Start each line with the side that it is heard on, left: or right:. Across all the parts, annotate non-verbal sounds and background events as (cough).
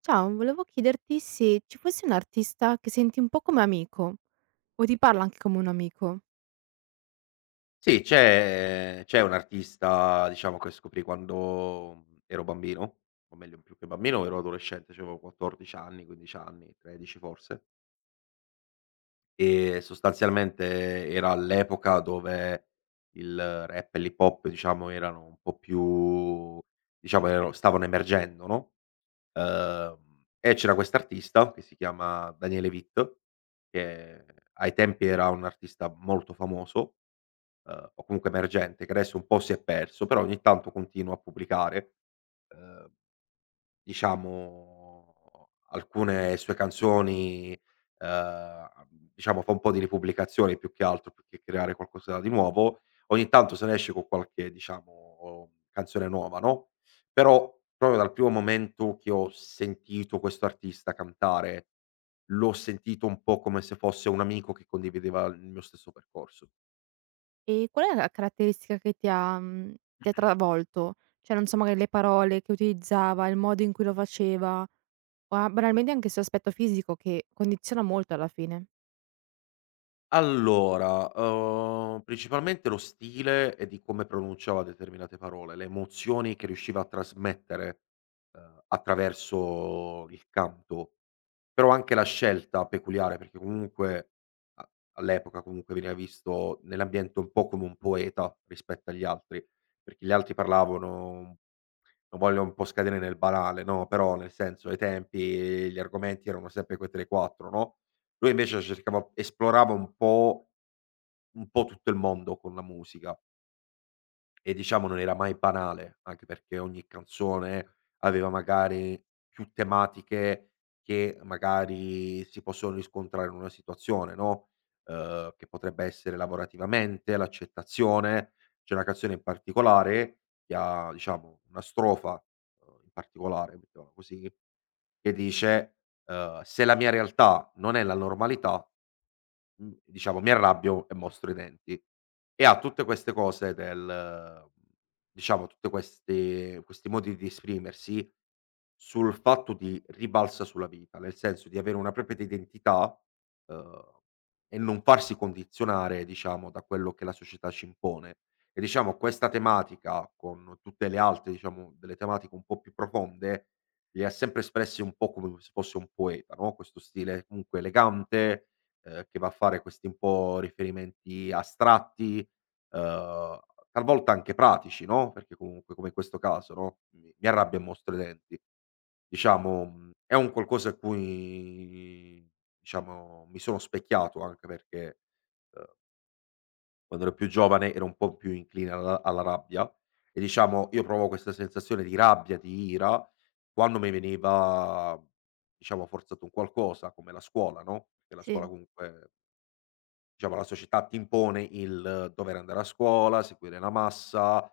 right: Ciao, volevo chiederti se ci fosse un artista che senti un po' come amico o ti parla anche come un amico.
left: Sì, c'è un artista, diciamo, che scoprì quando ero bambino, o meglio più che bambino ero adolescente, c'avevo 14 anni, 15 anni, 13 forse, e sostanzialmente era l'epoca dove il rap e l'hip hop, diciamo, erano un po' più diciamo erano stavano emergendo, no, ehm, e c'era quest'artista che si chiama Daniele Vitt, che ai tempi era un artista molto famoso, o comunque emergente, che adesso un po' si è perso, però ogni tanto continua a pubblicare ehm, diciamo alcune sue canzoni. ehm, diciamo fa un po' di ripubblicazioni più che altro, più che creare qualcosa di nuovo. Ogni tanto se ne esce con qualche diciamo canzone nuova, no, però proprio dal primo momento che ho sentito questo artista cantare, l'ho sentito un po' come se fosse un amico che condivideva il mio stesso percorso.
right: E qual è la caratteristica che ti ha, ti ha travolto? Cioè, non so, magari le parole che utilizzava, il modo in cui lo faceva o a banalmente anche il suo aspetto fisico che condiziona molto alla fine.
left: Allora, principalmente lo stile e di come pronunciava determinate parole, le emozioni che riusciva a trasmettere, attraverso il canto. Però anche la scelta peculiare, perché comunque a all'epoca comunque veniva visto nell'ambiente un po' come un poeta rispetto agli altri, perché gli altri parlavano, non voglio un po' scadere nel banale, no, però nel senso ai tempi gli argomenti erano sempre que 3, 4, no, lui invece cercava esplorava un po' tutto il mondo con la musica. E diciamo non era mai banale, anche perché ogni canzone aveva magari più tematiche che magari si possono riscontrare in una situazione, no, che potrebbe essere lavorativamente, l'accettazione. C'è una canzone in particolare che ha diciamo una strofa, in particolare, mettiamola così, che dice, "Se la mia realtà non è la normalità", diciamo mi arrabbio e mostro i denti. E ha tutte queste cose del diciamo tutte questi modi di esprimersi sul fatto di ribalsa sulla vita, nel senso di avere una propria identità, uhm, e non farsi condizionare, diciamo, da quello che la società ci impone. E diciamo questa tematica con tutte le altre, diciamo, delle tematiche un po' più profonde li ha sempre espressi un po' come se fosse un poeta, no, questo stile comunque elegante, che va a fare questi un po' riferimenti astratti, uhm, talvolta anche pratici, no, perché comunque come in questo caso, no, "Mi arrabbio e mostro i denti". Diciamo, è un qualcosa a cui diciamo mi sono specchiato, anche perché, uhm quando ero più giovane ero un po' più incline alla rabbia, e diciamo io provavo questa sensazione di rabbia, di ira quando mi veniva, diciamo, forzato un qualcosa come la scuola, no, perché la scuola
right: Sì.
left: comunque, diciamo la società ti impone il dover andare a scuola, seguire la massa,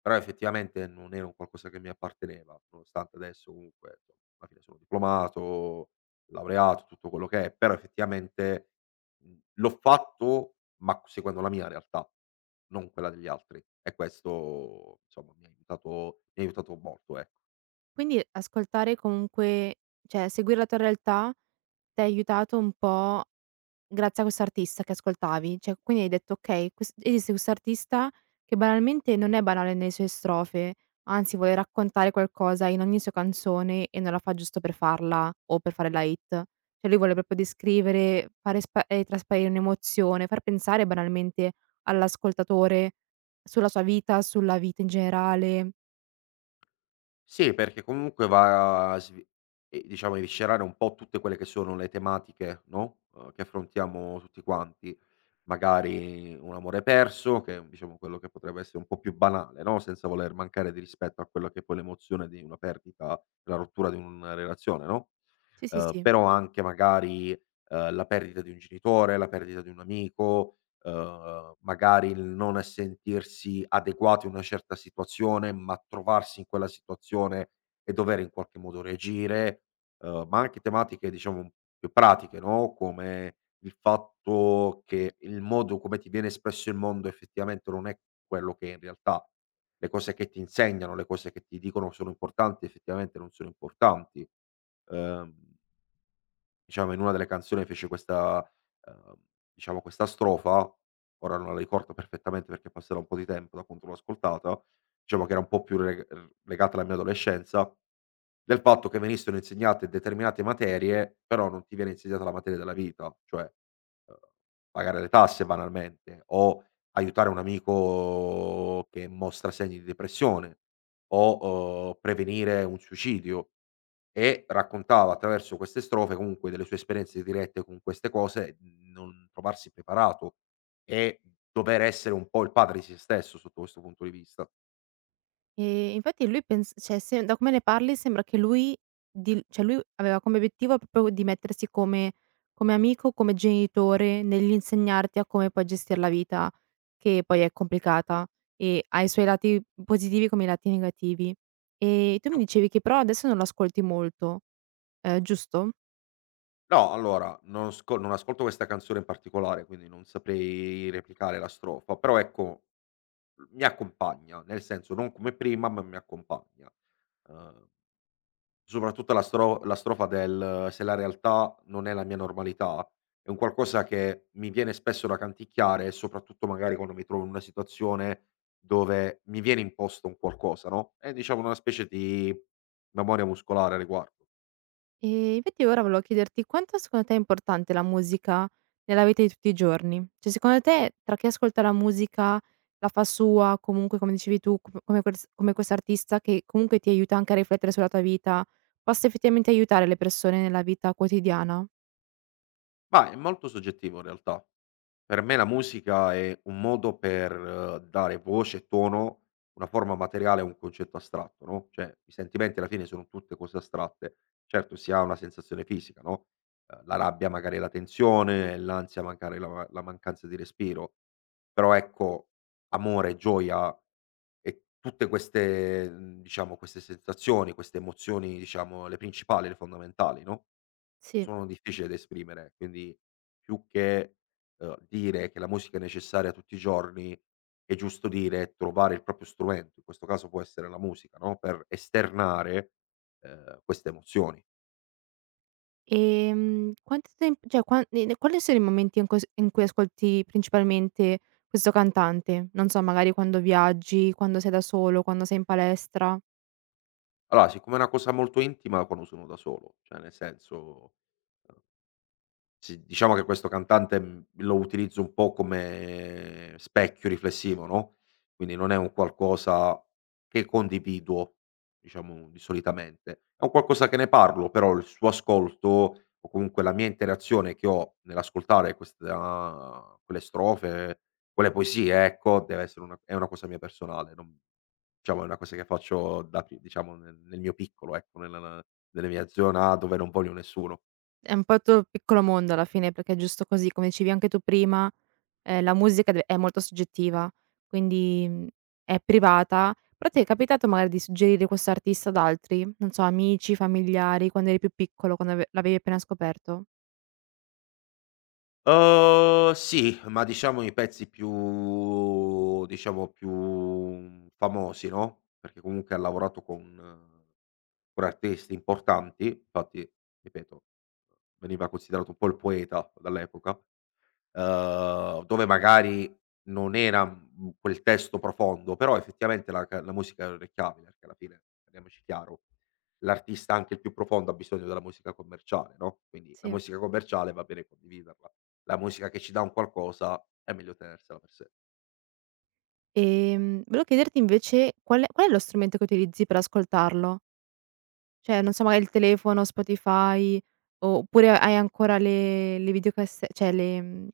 left: però effettivamente non era un qualcosa che mi apparteneva, nonostante adesso comunque insomma, alla fine sono diplomato, laureato, tutto quello che è, però effettivamente, l'ho fatto, ma seguendo la mia realtà, non quella degli altri, e questo insomma mi ha aiutato molto. E
right: Quindi ascoltare comunque, cioè seguire la tua realtà t'ha aiutato un po', grazie a quest'artista che ascoltavi. Cioè, quindi hai detto: "Okay, ques esiste quest'artista che banalmente non è banale nelle sue strofe, anzi vuole raccontare qualcosa in ogni sua canzone e non la fa giusto per farla o per fare la hit". Cioè lui vuole proprio descrivere, fare spa trasparire un'emozione, far pensare banalmente all'ascoltatore sulla sua vita, sulla vita in generale.
left: sì, perché comunque va a svi diciamo a eviscerare un po' tutte quelle che sono le tematiche, no, che affrontiamo tutti quanti. Magari un amore perso, che è un diciamo quello che potrebbe essere un po' più banale, no, senza voler mancare di rispetto a quella che è poi l'emozione di una perdita, la rottura di una relazione, no?
right: Sì, sì, sì.
left: Però anche magari, la perdita di un genitore, la perdita di un amico, magari il non sentirsi adeguati a una certa situazione, ma trovarsi in quella situazione e dover in qualche modo reagire, ma anche tematiche diciamo più pratiche, no, come il fatto che il modo come ti viene espresso il mondo effettivamente non è quello che è in realtà. Le cose che ti insegnano, le cose che ti dicono sono importanti, effettivamente non sono importanti. Ehm Diciamo in una delle canzoni fece questa ehm, diciamo questa strofa, ora non la ricordo perfettamente perché è passato un po' di tempo da quanto l'ho ascoltata, diciamo che era un po' più re r legata alla mia adolescenza, del fatto che venissero insegnate determinate materie, però non ti viene insegnata la materia della vita, cioè, pagare le tasse banalmente, o aiutare un amico che mostra segni di depressione, o, prevenire un suicidio. E raccontava attraverso queste strofe comunque delle sue esperienze dirette con queste cose, non trovarsi preparato, e dover essere un po' il padre di se stesso sotto questo punto di vista.
right: Infatti lui pens cioè, se da come ne parli sembra che lui di cioè lui aveva come obiettivo proprio di mettersi come come amico, come genitore nell'insegnarti a come puoi gestir la vita, che poi è complicata e ha i suoi lati positivi come i lati negativi. E tu mi
left: Più
right: dicevi che però adesso non lo ascolti molto, giusto?
left: no, allora, non ascolto questa canzone in particolare, quindi non saprei replicare la strofa, però ecco, mi accompagna, nel senso non come prima, ma mi accompagna. Uhm Soprattutto la strofa del: "Se la realtà non è la mia normalità", è un qualcosa che mi viene spesso da canticchiare, soprattutto magari quando mi trovo in una situazione dove mi viene imposto un qualcosa, no, è diciamo una specie di memoria muscolare a riguardo.
right: Infatti ora volevo chiederti quanto secondo te è importante la musica nella vita di tutti i giorni? Cioè secondo te tra chi ascolta la musica, la fa sua, comunque come dicevi tu, come quest'artista che comunque ti aiuta anche a riflettere sulla tua vita, possa effettivamente aiutare le persone nella vita quotidiana?
left: Ma è molto soggettivo in realtà. Per me la musica è un modo per dare voce e tono, una forma materiale a un concetto astratto, no, cioè i sentimenti alla fine sono tutte cose astratte. Certo si ha una sensazione fisica, no, la rabbia magari è la tensione, l'ansia magari è la mancanza di respiro, però ecco amore, gioia e tutte queste, diciamo queste sensazioni, queste emozioni diciamo le principali, le fondamentali, no?
right: Sì.
left: Sono difficili da esprimere, quindi più che, dire che la musica è necessaria tutti i giorni, è giusto dire trovare il proprio strumento, in questo caso può essere la musica, no, per esternare, queste emozioni.
right: Quanto temp cioè quan ne ne quali sono i momenti in cui s in cui ascolti principalmente questo cantante? Non so, magari quando viaggi, quando sei da solo, quando sei in palestra?
left: Allora, siccome è una cosa molto intima, quando sono da solo, cioè nel senso eh, sì, diciamo che questo cantante, lo utilizzo un po' come specchio riflessivo, no, quindi non è un qualcosa che condivido, diciamo, di solitamente. È un qualcosa che ne parlo, però il suo ascolto o comunque la mia interazione che ho nell'ascoltare questa quelle strofe, quelle poesie, ecco, deve essere una è una cosa mia personale, non diciamo è una cosa che faccio da pi diciamo nel mio piccolo, ecco, nella mia zona dove non voglio nessuno.
right: È un po' il tuo piccolo mondo alla fine, perché è giusto così, come dicevi anche tu prima, la musica deve è molto soggettiva, quindi, è privata. Però ti è capitato magari di suggerire questo artista ad altri? Non so, amici, familiari, quando eri più piccolo, quando ave l'avevi appena scoperto?
left: Sì, ma diciamo i pezzi più diciamo più famosi, no, perché comunque ha lavorato con artisti importanti, infatti ripeto, veniva considerato un po' il poeta dall'epoca dove magari non era, quel testo profondo, però effettivamente la musica è orecchiabile, perché alla fine, parliamoci chiaro, l'artista anche il più profondo ha bisogno della musica commerciale, no, quindi la
right: Sì.
left: musica commerciale va bene condividerla, la musica che ci dà un qualcosa è meglio tenersela per sé.
right: Volevo chiederti invece qual è lo strumento che utilizzi per ascoltarlo? Cioè, non so, magari il telefono, Spotify, oppure hai ancora le videocasse cioè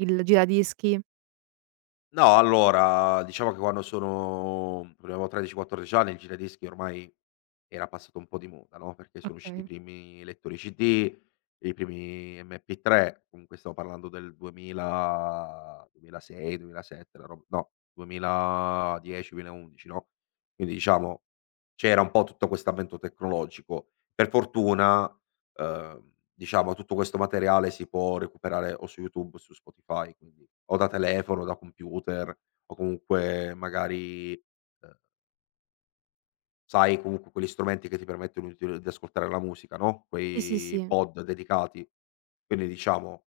right: il giradischi?
left: No, allora, diciamo che quando sono avevo 13, 14 anni il giradischi ormai era passato un po' di moda, no, perché sono usciti i
right: Okay.
left: primi lettori CD, i primi MP3, comunque stiamo parlando del 2000 2006, 2007, la rob no, 2010, 2011, no, quindi diciamo c'era un po' tutto questo avvento tecnologico. Per fortuna ehm, diciamo tutto questo materiale si può recuperare o su YouTube o su Spotify, quindi o da telefono, da computer o comunque magari, sai comunque quegli strumenti che ti permettono di ascoltare la musica, no,
right: Sì, sì,
left: quei
right: sì.
left: pod dedicati. Quindi diciamo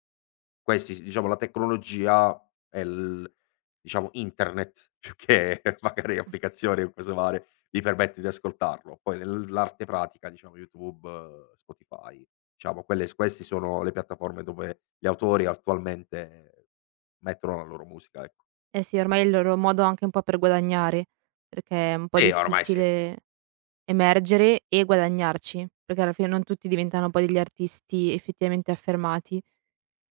left: questi diciamo la tecnologia e l diciamo internet, più che (laughs) magari applicazioni o cose varie, mi permette di ascoltarlo. Poi l'arte pratica, diciamo YouTube, Spotify, diciamo quelle s questi sono le piattaforme dove gli autori attualmente mettono la loro musica, ecco.
right: Eh sì, ormai è il loro modo anche un po' per guadagnare, perché è un po'
left: Sì, ormai sì,
right: difficile emergere e guadagnarci, perché alla fine non tutti diventano poi degli artisti effettivamente affermati.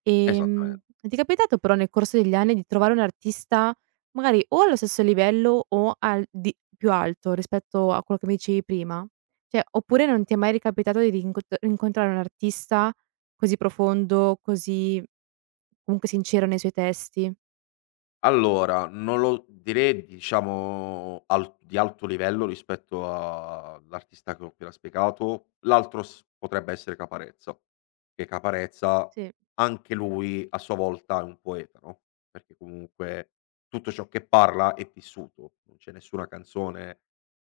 left: esattamente.
right: Ti è capitato però nel corso degli anni di trovare un artista magari o allo stesso livello o al di più alto rispetto a quello che mi dicevi prima? Cioè, oppure non ti è mai ricapitato di rincontrare un artista così profondo, così comunque sincero nei suoi testi?
left: Allora, non lo direi diciamo al di alto livello rispetto a l'artista che ho appena spiegato. L'altro s potrebbe essere Caparezza, che Caparezza
right: Sì.
left: anche lui a sua volta è un poeta, no, perché comunque tutto ciò che parla è vissuto. Non c'è nessuna canzone,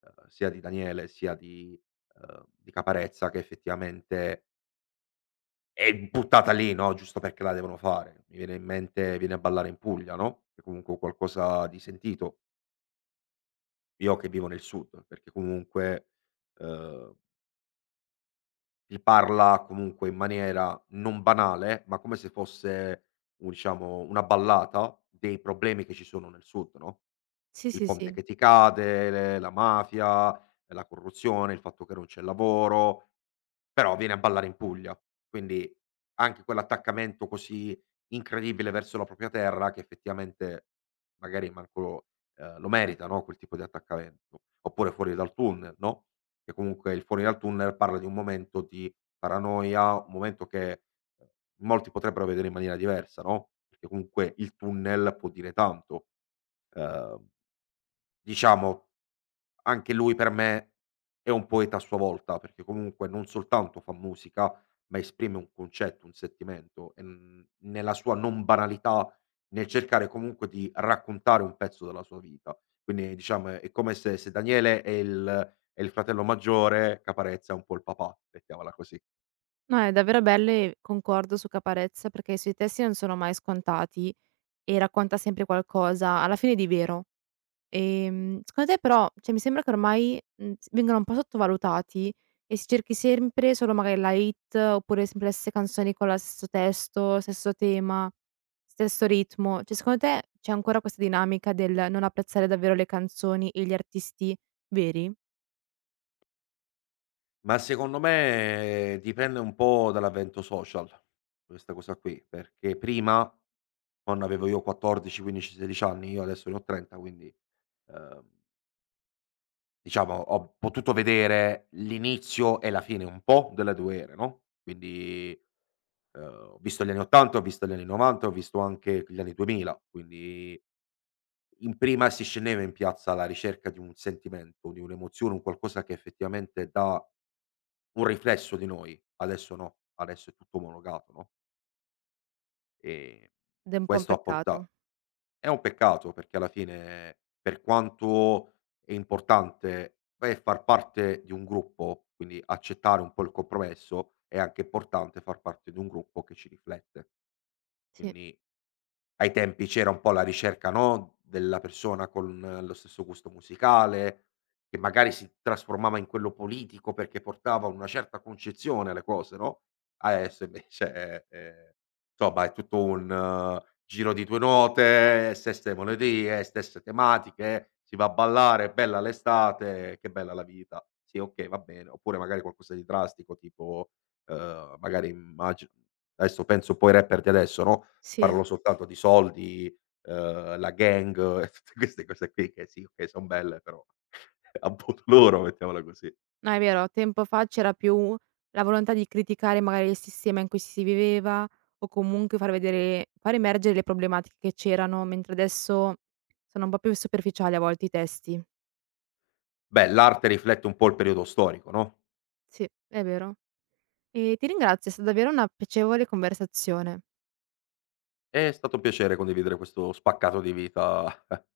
left: sia di Daniele sia di Caparezza che effettivamente e buttata lì, no, giusto perché la devono fare. Mi viene in mente "Vieni a ballare in Puglia", no, che comunque è qualcosa di sentito. Io che vivo nel sud, perché comunque, uhm, ti parla comunque in maniera non banale, ma come se fosse un diciamo, una ballata dei problemi che ci sono nel sud, no,
right: Sì,
left: il
right: sì,
left: ponte
right: sì.
left: che ti cade, le la mafia, la corruzione, il fatto che non c'è lavoro, però viene a ballare in Puglia, quindi anche quell'attaccamento così incredibile verso la propria terra che effettivamente magari manco, lo merita, no, quel tipo di attaccamento. Oppure Fuori dal tunnel, no, che comunque il Fuori dal tunnel parla di un momento di paranoia, un momento che eh, molti potrebbero vedere in maniera diversa, no, perché comunque il tunnel può dire tanto. Ehm, diciamo anche lui per me è un poeta a sua volta, perché comunque non soltanto fa musica, ma esprime un concetto, un sentimento, e, nella sua non banalità, nel cercare comunque di raccontare un pezzo della sua vita. Quindi diciamo è come se Daniele è il fratello maggiore, Caparezza è un po' il papà, mettiamola così.
right: No, è davvero bello e concordo su Caparezza perché i suoi testi non sono mai scontati e racconta sempre qualcosa, alla fine, di vero. Secondo te però, cioè mi sembra che ormai, s vengano un po' sottovalutati e si cerchi sempre solo magari la hit oppure sempre le stesse canzoni con la stesso testo, stesso tema, stesso ritmo. Cioè secondo te c'è ancora questa dinamica del non apprezzare davvero le canzoni e gli artisti veri?
left: Ma secondo me dipende un po' dall'avvento social, questa cosa qui, perché prima, quando avevo io 14, 15, 16 anni, io adesso ne ho 30 quindi, ehm, diciamo ho potuto vedere l'inizio e la fine un po' delle 2 ere, no, quindi, ehm, ho visto gli anni '80, ho visto gli anni '90, ho visto anche gli anni 2000, quindi in prima si scendeva in piazza alla ricerca di un sentimento, di un'emozione, un qualcosa che effettivamente dà un riflesso di noi. Adesso no, adesso è tutto omologato, no, e
right: Ed è un po' un
left: questo ha porta
right: peccato.
left: è un peccato perché alla fine, per quanto è importante, beh, far parte di un gruppo, quindi accettare un po' il compromesso, è anche importante far parte di un gruppo che ci riflette.
right: Sì,
left: Quindi ai tempi c'era un po' la ricerca, no, della persona con lo stesso gusto musicale, che magari si trasformava in quello politico perché portava una certa concezione alle cose, no, adesso invece è insomma è tutto un giro di 2 note, stesse melodie, stesse tematiche, si va a ballare, bella l'estate, che bella la vita. Sì, okay, va bene. Oppure magari qualcosa di drastico tipo, magari immagi adesso penso un po' ai rapper di adesso, no,
right: sì.
left: parlo soltanto di soldi, la gang (laughs) e tutte queste cose qui che sì, okay, son belle però (laughs) a modo loro, mettiamola così.
right: No, è vero, tempo fa c'era più la volontà di criticare magari il sistema in cui si viveva o comunque far emergere le problematiche che c'erano, mentre adesso sono un po' più superficiali a volte i testi.
left: Beh, l'arte riflette un po' il periodo storico, no,
right: Sì, è vero. E ti ringrazio, è stata davvero una piacevole conversazione.
left: è stato un piacere condividere questo spaccato di vita, (laughs)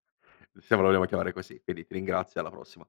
left: se lo vogliamo chiamare così, quindi ti ringrazio e alla prossima.